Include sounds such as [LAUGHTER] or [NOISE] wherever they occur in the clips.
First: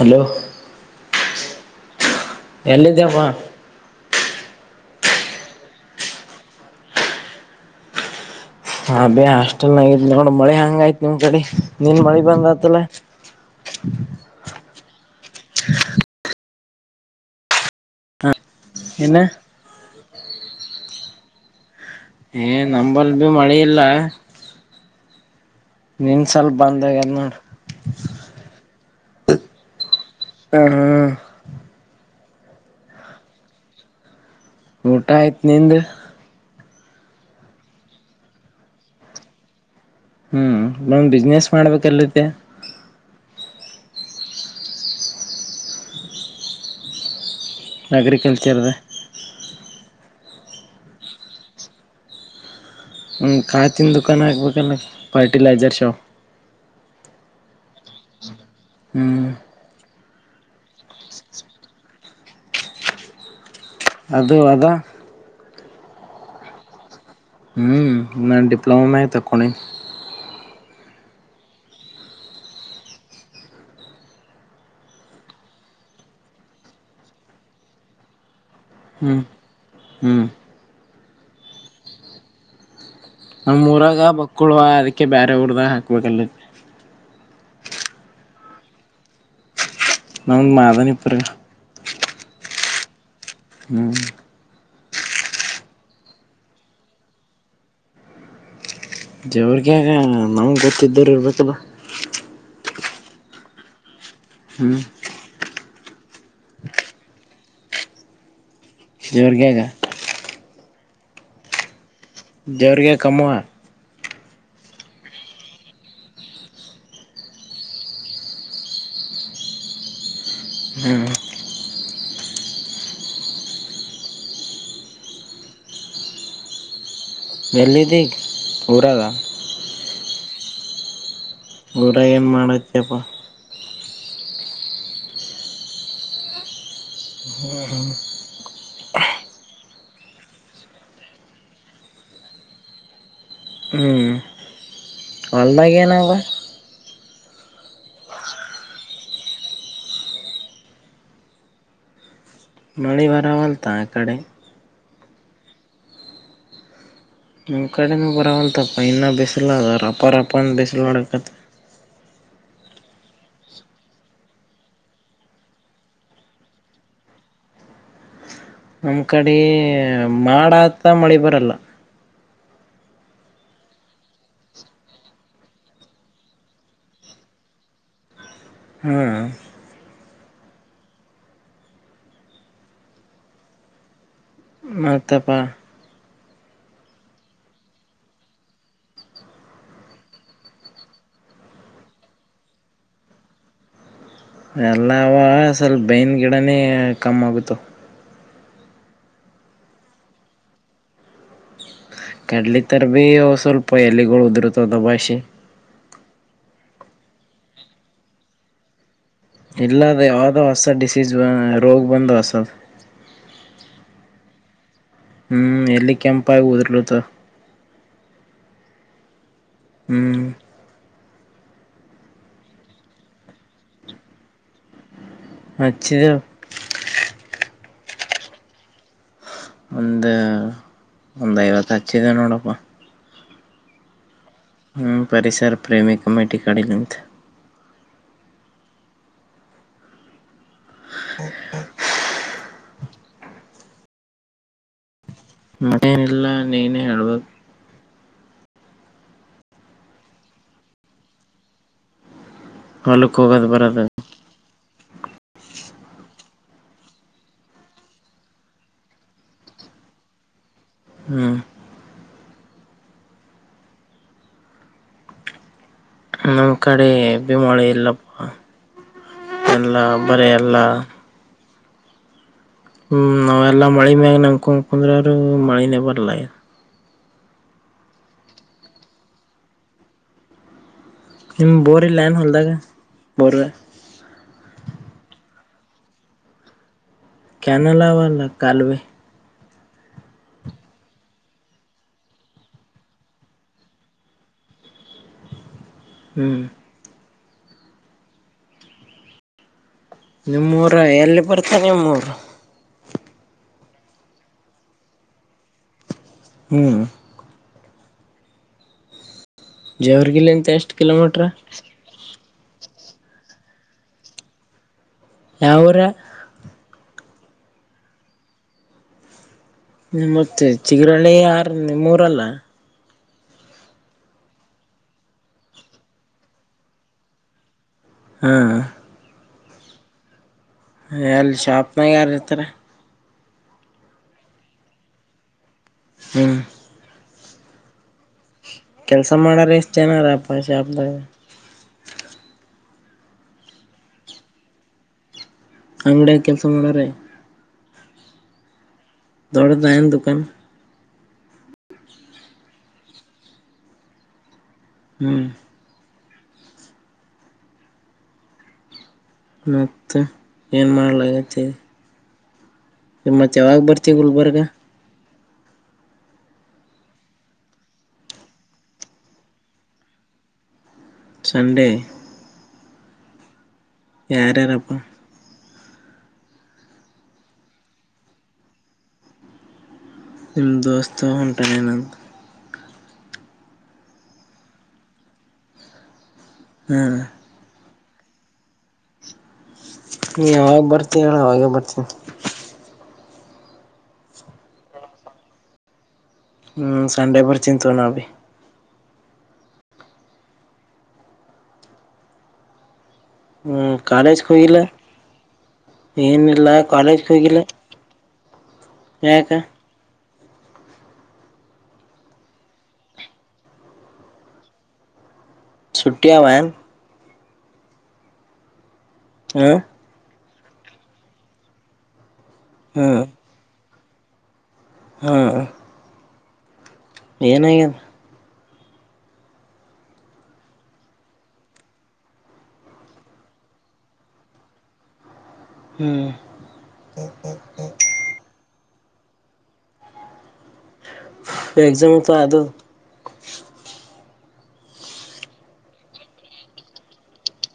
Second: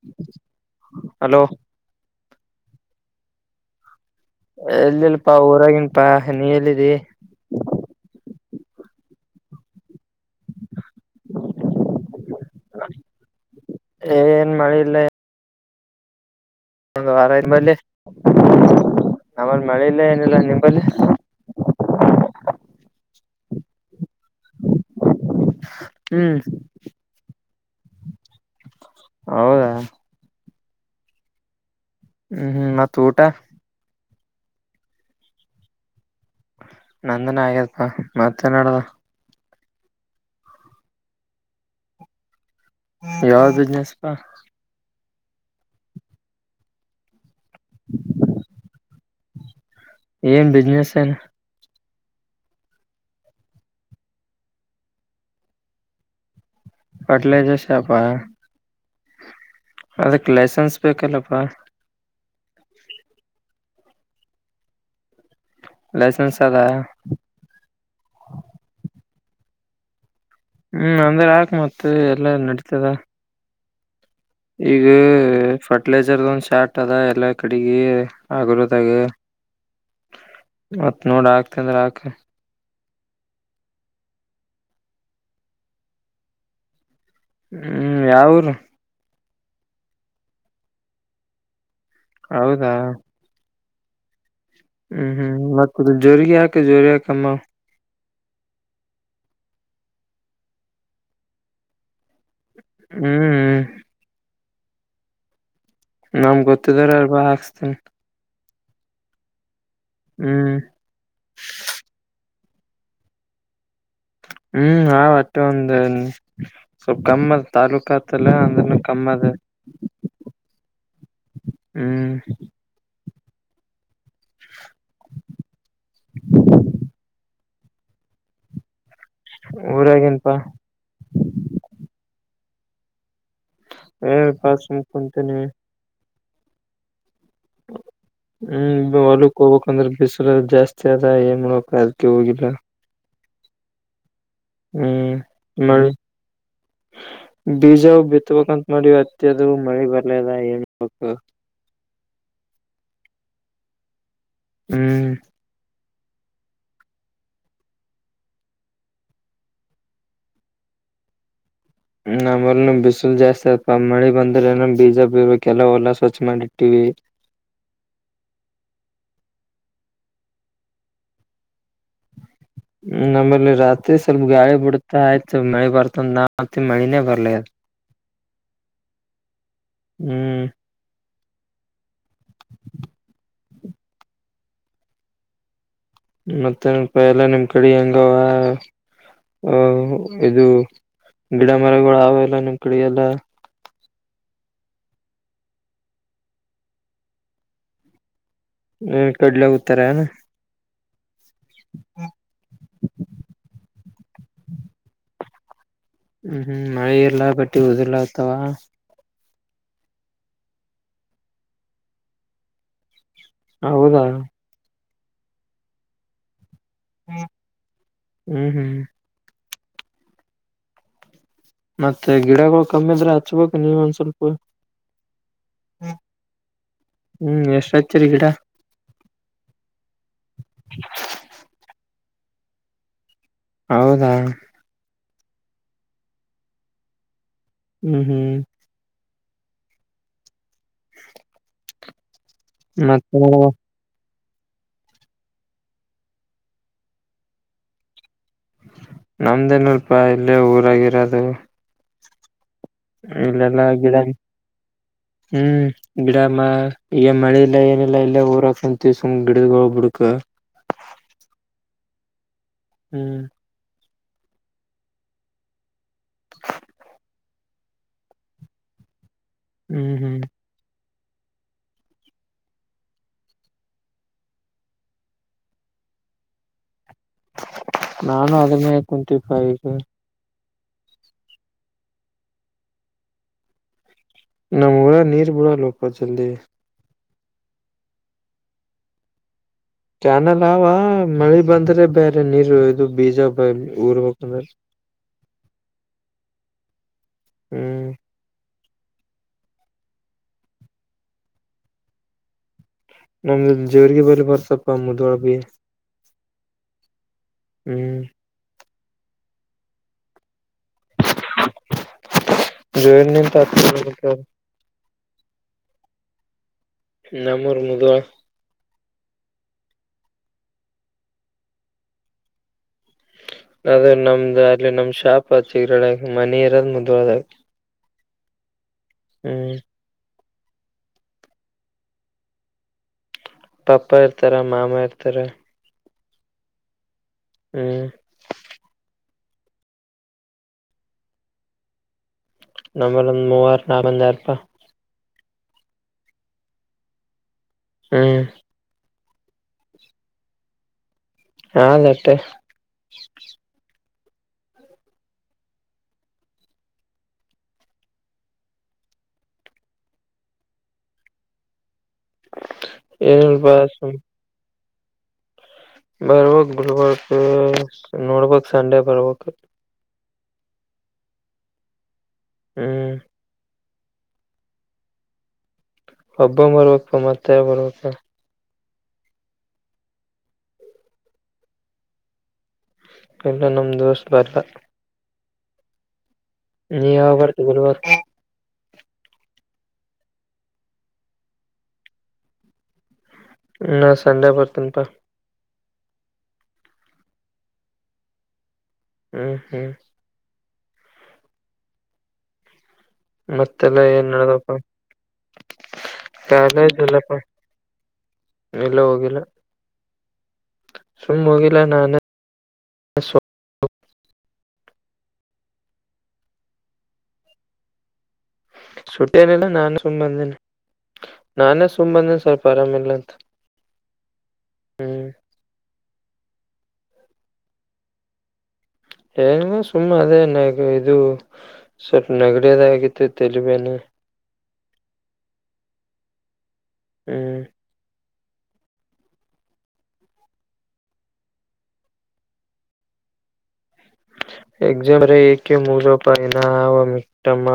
Hello [INAUDIBLE] hello ಎಲ್ಲಿದ್ದ್ಯಪ್ಪ ಎಲ್ಲಿಲ್ಪಾ ಊರಾಗಿನ್ಪಾ ನೀ ಎಲ್ಲಿದ್ದಿ ಹ ಬೇ ಹಾಸ್ಟೆಲ್ನಾಗಿದಿ ನೋಡ್ ಮಳೆ ಹಂಗಯ್ತ್ ನಿಮ್ ಕಡೆ ನೀನ್ ಮಳಿ ಬಂದ್ ಆತಲ್ಲ ಏನ್ [UNINTELLIGIBLE] ಒಂದು್ ವಾರಂಬಲ್ಲಿ ಏನ ನಮಲ್ಲಿ ಮಳೆ ಇಲ್ಲ ಏನಿಲ್ಲ ನಿಂಬಲ್ಲಿ ಹಏ ನಂಬಲ್ಭಿ ಮಳೆೆಯಲ್ಲ ನಿನ್ ಹ್ಮ್ ಸ್ವಲ್ಪ ಬಂದ ಎದ ನೋಡ ಹೌದಾ ಹ ಹಾ ಹ್ಮ್ ಹ್ಮ್ ಮತ್ತ ಊಟ ಊಟ ಆಯ್ತ್ ನಿಂದ ನಂದನ ಆಗ್ಯಪ್ಪಾ ಮತ್ತೆ ನಡ್ದ ಹ್ಮ್ ನನ್್ ಬಿಸ್ನೆಸ್ ಮಾಡ್ಬೇಕಲ್ಲತೆ ಯಾವ ಬಿಸ್ನೆಸ್ಪಾ ಅಗ್ರಿಕಲ್ಚರ್ ದು ಏನ್ ಬಿಿಸನೆಸ್ ಏನು ಹ್ಞ ಕಾತಿನ ದುಕಾನ ಹಾಬೇಕಲ್ಲ ಫರ್ಟಿಲೈಜರ್ ಶಾಪ್ ಪಾರ್ಟಿಲಿಜರ್ ಶಾಪ್ ಹಾ ಹ್ಮ್ ಅದಕ್ ಲೈಸೆನ್ಸ್ ಬೇಕಲ್ಲಪ್ಪಾ ಅದು ಅದ ಲೈಸೆನ್ಸ್ ಸಲ್ಲ ಹ್ಮ್ ನಾನ್ ಡಿಪ್ಲೊಮ ಆ್ ತಕ್ಕೋಣ ಹ್ಮ್ ಅಂದ್ರೆ ಆಕ್ ಮತ್ ಎಲ್ಲಾ ನಡತದ ಈಗ ಫರ್ಟಿಲೈಜರ್ ಒಂದ್ ಶಾರ್ಟ್ ಅದ ಎಲ್ಲಾ ಕಡೆಗೆ ಆಗರದಗರಿ ಹ್ಮ್ ಹ್ಮ್ ಮತ್ ನೋಡ ಹಾಕ್ತ ಅಂದ್ರೆ ಆಾಕ ನಮ್ಮೂರಾಗ ಬಕ್ಕಳುವ ಅದಕ್ಕೆ ಬೇರೆ ಊರದಾಗ ಹಾಕ್ಬೇಕಲ್ ಹ್ಮ್ ಯಾವೂರು ನಾಂದು ಮಾದಾನಪರ ಹೌದಾ ಹ್ಮ್ ಹ್ಮ್ ಹ್ಮ್ ಮ ಜೋರಿಾಕ ಜೋರಿಯ ಕಮ್ಮ ಜವ್ರಿಗೆ ನಮ್ಗೆ ಗೊತ್ತಿದ್ದರು ಇರ್ಬೇಕಲ್ಲ ಹ್ಮ್ ಹ್ಮ ಹ್ಮ್ ನಾಮ ಕೊತ್ತಿದರ ಆವರ್ಬ ಹಾಕ್ಸ್ತೀನಿ ಜೋರ್ಗೆಗಾ [UNINTELLIGIBLE] ಹ್ಮ್ ಜೋರುಗೆ ಕಾಮಾ [UNINTELLIGIBLE] ಹ್ಮ್ ಆ ಒಟ್ಟೆ ಒಂದು ಸ್ವಲ್ ಕಮ್ಮದ ತಾಲೂಕತ್ತಲ್ಲ ಅಂದ ಕಮ್ಮ ಅದ [UNINTELLIGIBLE] ಹಾ [UNINTELLIGIBLE] ಹ್ಮ [INAUDIBLE] ಹ್ಮ್ [INAUDIBLE] [UNINTELLIGIBLE] ಎಲ್ಲಿದಿ ಊರಾಗ ಊರಗಿ ಪ ಊರಗ್ ಏನ್ ಮಾಡದುೆಪ್ಪ ಹ ಬಸ್ [UNINTELLIGIBLE] ಮುಕಂತೀನ ಹ್ಮ ಹಾ [UNINTELLIGIBLE] ಹ್ಮ್ ಹೊಲಕ್ ಹೋಗ್ಬೇಕಕ್ಂದ್ರೆ ಬಿಸರ ಜಾಸ್ತಿ ಆದದ ಏನ್ ಮಾಡ್ಬೇಕಕ್ ಅದಕ ಹೋಗಿಲ್ಲ ಹ್ಮ್ ಹ್ಮ್ ಹೊಲದಾಗೇನವ್ವ ಬೀಜವು ಬಿತ್ಬೇಕಂತ ಮಾಡಿ ಅತ್ತ ಅದು ಮಳಿ ಬರ್ಲದ ಏನ್ಬೇಕು ಮಳಿ ಭರವಲ್ತಾ ಅ ಕಡೆ ಹ್ಮ್ ನಿಮ್ಮ ಕಡೆನೂ ಬರವಲ್ತಪ್ಪ ಇನ್ನು ಬಿಸಿಲು ಅದ ರಪ್ಪ ರಪ್ಪಂದ ಬಿಸಿಲುವಾಡಕತ್ತ ನಮಲ್ ಬಿಸಿಲು ಜಾಸ್ತಿ ಆಯತ್ ಮಳಿ ಬಂದ್ರೆನ ಬೀಜ ಬೀರ್ಬೇಕ ಎಲ್ಲ ಹೊಲಾ ಸ್ವಚ್ ಮಾಡಿ ಇಟ್ಟಿವವಿ [UNINTELLIGIBLE] ನಮ್ ಕಡೆ ಮಾಡಾತ ಮಳೆ ಬರಲ್ಲ ್ಮ [UNINTELLIGIBLE] ನಮ್ಮೇಲ್ಲಿ ರಾತ್ರಿ ಸ್ವಲ್ಪ ಗಾಳಿ ಬಿಡುತ್ತ ಆಯ್ತು ಮಳಿ ಬರ್ತಂದ ನಾ ಮತ್ತ ಮಳಿನೇ ಬರ್ಲ ಹ್ಮ್ ಹ್ಮ್ ಮತ್ತೆ ಪಾ ಮತ್ತೆಪ ಎಲ್ಲ ನಿಮ್ ಕಡೆ ಹೆಂಗವ ಹಹ ಇದು ಗಿಡ ಮರಗಳು ಅವೆಲ್ಲ ನಿಮ್ಮ ಕಡೆ ಎಲ್ಲ ಎಲ್ಲವ ಸ್ವಲ್ಪ ಬೇವಿನ್ ಗಿಡನೇ ಕಮ್ಮ ಆಗುತ್ತು ಹ್ಮ್ ಕಡ್ಲ [UNINTELLIGIBLE] ಉತರ ಹ [UNINTELLIGIBLE] ಕಡ್ಲಿಿತ [UNINTELLIGIBLE] ರ ಭೀ ಸ್ವಲ್ಪ ಎಲೆಗಳು ಉದುರುತವದ ಭಾಷೆ ಹ್ಮ್ ಹ್ಮ್ ಮಳೆ ಇಲ್ಲ ಬಟ್ಟಿ ಹದಿಲ್ಲ ಆತವಾ ಇಲ್ಲ ಅದ ಯಾವ್ದೋ ಹೊಸ ಡಿಸೀಸ್ ರೋಗ್ ಬಂದು ಹಸದ ಹೌದಾ ಹ್ಮ್ ಎಲ್ಲಿ ಕೆಂಪಾಯ ಉದರ್ಲುತ [UNINTELLIGIBLE] ಹ್ಮ್ ಹ್ಮ್ ಹ್ಮ್ ಮತ್ತೆ ಗಿಡಗಳು ಕಮ್ಮಿದ್ರೆ ಹಚ್ಬೇಕು ನೀವ ಒಂದ್ ಸ್ವಲ್ಪ ಹ್ಮ ಹಚ್ಚಿದೆವು ಹ್ಮ್ ಎಷ್ಟ್ ಹಚ್ಚಿದಿ ಗಿಡ ಒಂದ ಒಂದ್ ಐವತ್ ಹಚ್ಚಿದೆ ನೋಡಪ್ಪ ಹೌದಾ ಹ್ಞ ಪರಿಸರ ಪ್ರೇಮಿ ಕಮೇಟಿ ಕಡೆ ನಮ್ದು ಹ್ಮ್ ಹ್ಮ್ ಹ್ಮ ಹಾ [UNINTELLIGIBLE] ಮತ್ತೆ ಮತ್ತೇನಿಲ್ಲ ನೀನೇ ಹೇಳ್ಬೇಕು ನಮ್ದೇನಪ್ಪಾ ಇಲ್ಲೇ ಊರಾಗಿರೋದು ಹಲುಕ್ಕ ಹೋಗೋದು ಇಲ್ಲೆಲ್ಲಾ ಬರೋದು ಗಿಡ ಹ್ಮ್ ಗಿಡ ಮ ಈಗ ಮಳೆ ಇಲ್ಲ ಏನಿಲ್ಲಾ ಇಲ್ಲ ಊರ ಹಾಕೊಂಡ ತಸಕ ಗಿಡದ ಹೋಗ್ಬಿಡ್ಕ್ ಹ್ಮ್ ಹ್ಮ್ ನಮ್ಮ್ ಕಡೆ ಹೆವಿ ಮಳೆ ಇಲ್ಲಪ್ಪ ಅಲ್ಲ ಹ್ಮ್ ಹ್ಮ್ ಬರ ಅಲ್ಲ ಹ್ಮ್ ನಾವೆಲ್ಲಾ ಮಳೆ ಮ್ಯಾಗ ನಮ್ಕೆಂಡ್ ಕುಂದ್ರ ಅವರು ಮಳಿನೇ ಬರ್ಲ ನಾನು ಅದನ್ನೇ ಟ್ವೆಂಟಿ ಫೈ ನಿಮ್ಮ ಬೋರಿ ಇಲ್ಲೈನ್ ಹೊಲ್ದಾಗ ಬೋರ್ ನಮ್ ಊರ ನೀರ ಬಿಳವಲ್ವಾ ಅಪ್ಪ ರ್ಜಲ್ದಿ ಕನಲ್ಲಾವಲ್ಲ ಕಾಲುವೇ ಕ್ಯಾನಲ್ ಅವವಾ ಮಳೆ ಬಂದ್ರೆ ಬೇರೆ ನೀರು ಇದು ಬೀಜ ಊರ್ ಹಂದ್ರೆ ಹ್ಮ್ ಹ್ಮ್ ನಿಮ್ಮೂರ ಎಲ್ಲಿ ಬರ್ತ ನಿಮ್ಮೂರು ನಮ್ದ ಜೇವರಿಗೆ ಬ ಬರತಪ್ಪ ಮುದ್ವಾಳ ಬಿ ಹ್ಮ್ ಹ್ಮ್ ಜವರ್ಗಿಲ್ಲಿ ಅಂತ ಎಷ್ಟು ಕಿಲೋಮೀಟ್ರ ಜವರಿಗಿಂತ ಹತ್ತು ಕಿಲೋಮಿಟರ್ ಯಾವೂರ. ನಮ್ಮರ್ ಮುಧೋಳ ಮತ್ತೆ ಚಿಗರುಹಳ್ಳಿ ಆರ್ ನಿಮ್ಮೂರಲ್ಲ. ಅದು ನಮ್ದು ಅಲ್ಲಿ ನಮ್ ಶಾಪ್ ಹ ಚಿಗ ಮನೆ ಇರೋದ್ ಮುದ್ಳ್ ದಲ್ಲಿ. ಹಾ. ಹ್ಮ್. ಎ ಅಲ್ಲಿ ಶಾಪ್ನಾಗ ಯಾರ ಇರ್ತಾರ. ಪಪ್ಪ ಇರ್ತಾರ ಮಾಮ ಇರ್ತಾರ. ಹ್ಮ್. ಹ್ಮ್. ಕೆಲಸ ಮಾಡಾರ ಎಷ್ಟು ಜನಾರ ಅಪ್ಪ ಸ್ಯಪದಗ ನಮ್ಮಲ್ಲಿ ಒಂದು ಮೂವರ ನಾಲ್ವರು ಇರುತ್ತಾರೆ. ಅಂಗಡಿ ಕೆಲಸ ಮಾಡಾರೆ. ಹ್ಮ್. ದೊಡ್ಡದೇನು ದುಃಖಾನ ಹಾ ಲಟ್ಟೆ. ಹ್ಮ್. ಮ ಮತ್ತೆಏನು ಮಾಡಲಾಗತ್ತ. ನಿಮ್ಮತ್ತೆ ಏನಿಲ್ಪ ಯಾವಾಗ್ ಸುಮ್ ಬರ್ತವಿ ಗುಲ್ಬರ್ಗ. ಬರ್ಬಕ್ ಗುಲ್ಬರ್ಕ್ ನೋಡ್ಬ ಸಂಡೆ ಬರ್ಬೇಕಕ್. ಸಂಡೆ. ಹ್ಮ್. ಯರೇನಪ್ಪ. ಹಬ್ಬ ಬರಬೇಕಪ್ಪ ಮತ್ತೆ ಬರ್ಬೇಕತ್ತ. ನಿಮ್ಮ ದೋಸ್ತ ಹೊಂಟಾನೇ ನಂತ. ಇಲ್ಲ ನಮ ದೋಸ್ ಬರ್ಲ್ಲ. ಹಾ ನೀ ಯಾವಾಗ ಬರ್ತಿ ಗುರುವಾರ. ನೀ ಯಾವಾಗ ಬರ್ತಿ ಹೇಳ ಅವಾಗೇ ಬರ್ತೀನಿ. ನಾ ಸಂಡೆ ಬರ್ತೀನಪಾ. ಹ್ಮ್ ಸಂಡೆ ಬರ್ತಿ ತಗೋ ನಾ ಭಿ. ಹ್ಮ್ ಹ್ಮ್. ಹ ಮತ್ತೆಲ್ಲ ಏನ್ ಕಾಲೇಜ ನಡದಪ್ಪ ಹೋಗಿಲ್ಲ ಏನಿಲ್ಲ ಕಾಲೇಜ ಹೋಗಿಲ್ಲ. ಇಲ್ಲ ಹೋಗಿಲ್ಲ. ಯಾಕ ಸುಮ್ನೆ ಹೋಗಿಲ್ಲ ನಾನೇ ನಾನ ಸ್. ಸೂಟ್ಟ ವ್ಯಾನ್. ಸುಟ್ಟಿ ನಿಲ್ಲ ಹ್ಮ್ ನಾನು ಸುಂಬ ಬಂದನಿ ನಾನೇ ಸುಂಬ್ ಬಂದೇನಿ ಸ್ವಲ್ಪ ಆರಾಮಿಲ್ಲ ಅಂತ. ಹ್ಮ್ ಹ್ಮ. ಏನಾಗ್ಯ. ಏನ್ ಸುಮ್ಮ ಅದೇ ನಗ ಇದು ಸ್ವಲ್ಪ ನಗಡಿಯದ ಆಗಿತ್ತು ತಲಿಬೇನೆ. ಹ್ಮ್. ಹ್ಮ್ ಎಗಜಾಮ ತ ಆದು. ಎಕ್ಾಮ ರ ಎೆ ಮುಪಾಯನಾ ಹವ ಮ.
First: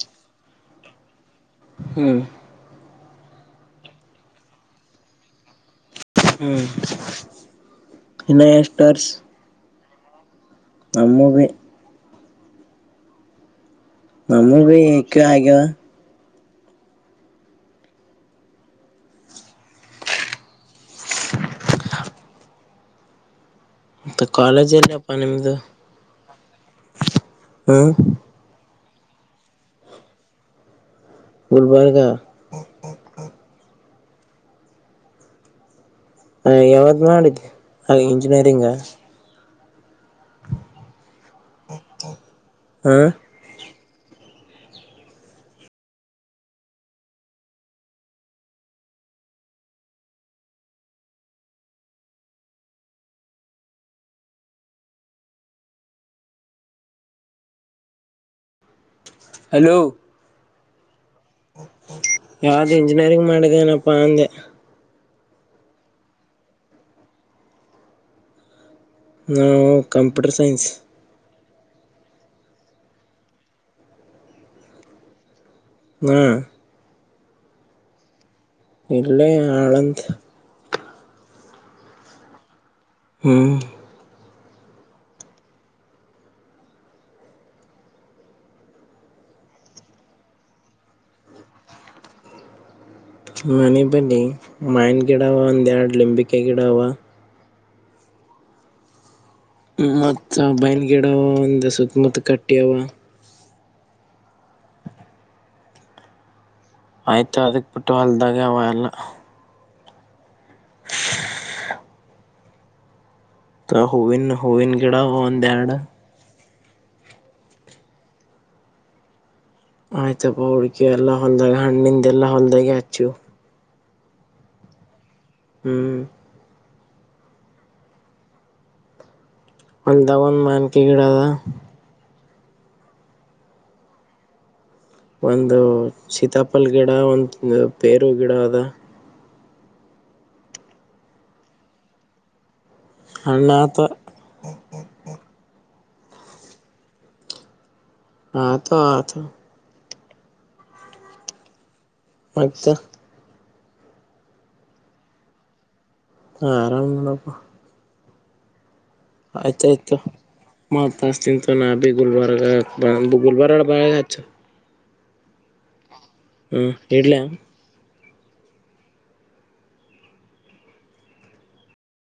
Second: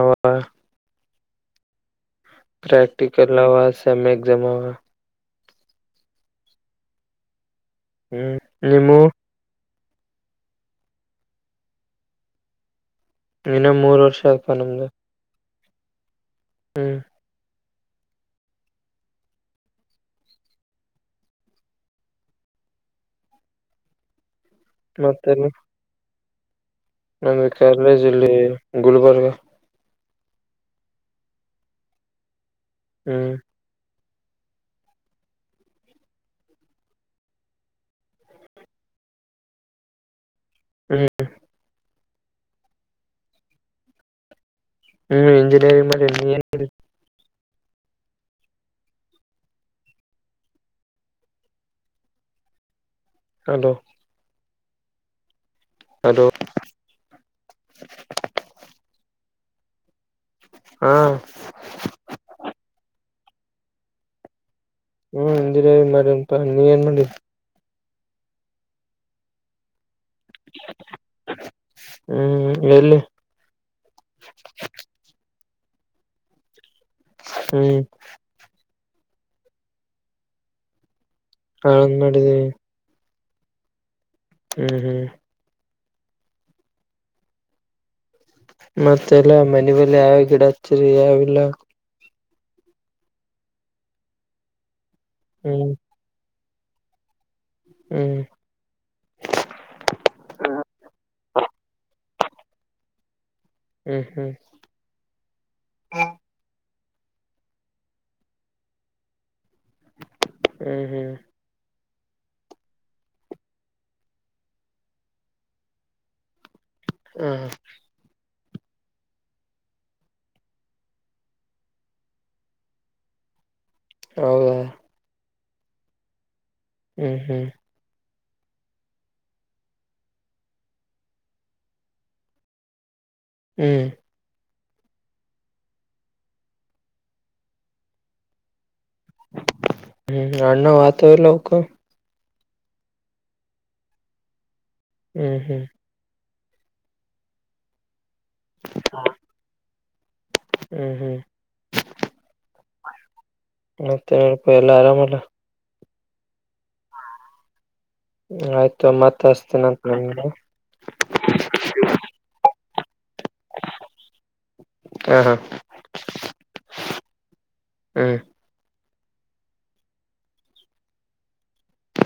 ಹ್ಮ್. ಪ್ರೆಕ್ಟಿಕಲ್ ಆ ಸೆಮ ಎಕ್ಸಾಮ್ ಅವ. ಹ್ಮ ಹ್ಮ್ ಇನ್ನ ನಿಮ್ಮು ಸ್ಟರ್ಸ್. ನಮ್ಮಗೆ. ಇನ್ನ ಮೂರ್ ವರ್ಷ ಆಯ್ತ ಅಮಗೂ ನಮ್ದು ಐಕೆ ಅಗವ. ಹ್ಮ್. ಮತ್ತ ಕಾಲೇಜ್ ಎಲ್ಲಪ್ಪ ನಿಮದು. ನಮ ಕರಳ ಜಿಲ್ಲೆ ಗುಲ್ಬರ್ಗ ಬುಲ್ಬರ್ಗಾ ಹ್ಮ್ ಹ ಯಾವ್ದ ಮಾಡಿದ್ ಆ ಇಂಜಿನಿಯರಿಂಗ ಹ್ಮ್ ಹಾ ಹ್ಮ್ ಎಂಜಿನಿಯರಿಂಗ ಮಾಡ ಎ ಅಲೋ ಅದು ಹಲೋ ಹಾ ಯಾವ್ದು ಇಂಜಿನಿಯರಿಂಗ್ ಮಾಡಿದೇನಪ್ಪಾ ಅಂದೆ ಹ್ಮ್ ಅಂದಿರ ಮಾಡಂತ ನೀ ಏನ್ ಮಾಡಿ ನಾವು ಕಂಪ್ಯೂಟರ್ ಸೈನ್ಸ್ ಹ್ಮ್ ಎಲ್ಲಿ ಹ್ಮ ಹ್ಮ್ ಇಲ್ಲೇ ಆಳಂತ ಹಾಳಂದ್ ಮಾಡಿದವಿ ಹ್ಮ್ ಹ್ಮ್ ಹ್ಮ್ ಮತ್ತೆಲ್ಲ ಮನೆಲೆ ಯಾವ ಗಿಡ ಹಚ್ಚರಿ ಯಾವಿಲ್ಲ ಮನೆ ಬಲಿಿ ಮಯನ್ ಗಿಡವ ಒಂದ್ ಹ್ಮ್ ಎರಡ್ ಲಿಂಬಿಕೆ ಗಿಡವ ಹ್ಮ್ ಮತ್ತ ಬೈನ್ ಗಿಡವ ಒಂದ ಸುತ್ತಮುತ್ತ ಕಟ್ಟಿವ ಹ್ಮ್ ಹ್ಮ್ ಹಾ ಆಯ್ತು ಅದಕ್ ಬಿಟ್ಟು ಅಲ್ದಾಗ ಅವ ಎಲ್ಲ ಹ್ಮ್ ಹ್ಮ್ ಹವನ್ ಹವನ್ ಕೆಡ ನ್ ದ್ಯಾಡ ಹಾ ಆಯ್ತಪ್ಪ ಹುಡುಕಿ ಎಲ್ಲಾ ಹೊಂದಾಗ ಹಣ್ಣಿಂದೆಲ್ಲಾ ಹೊಂದಾಗಿ ಹಚ್ಚು ಹೌದಾ ಹ್ಮ್ ಹ್ಮ್ ಹ್ಮ್ ಒಂದು ದಗನ್ ಮಾನ್ಕೆ ಗಿಡದ ಹ್ಮ್ ಒಂದು ಸೀತಾಪಲ್ ಗಿಡ ಒಂದು ಪೇರು ಗಿಡ ಅದ ಹ್ಮ್ ಅಣ್ಣ ವತವೆ ಲೌಕ ಅಲ್ಲತ ಹ್ಮ್ ಹ್ಮ್ ಆತ ಆತ ಹ್ಮ್ ಹ್ಮ್ ಮತ್ತ ಮತ್ತೆ ಏನ ಪಾ ಎಲ್ಲ ಆರಾಮಲ್ಲ. ಹು ಆರಾಮ ಬಿಡಪ್ಪ ಆಯ್ತು ಮತ್ ಹಸ್ತೇನಂತ ಆಯ್ತಾಆಯ್ತು ಮತ್ಸ್ ಹಚ್ಚಿತೀನಿ ನಾ ಬಿೀ ಗುಲ್ಬರ್ಗ ಭೂಗುಲ್ಬಾರಡ ಬಾಯಗ್ ಹಚ್ [INAUDIBLE] ಹ ಹಾ ಹ್ಮ್ ಇಡಲೇ ಹ್ಮ್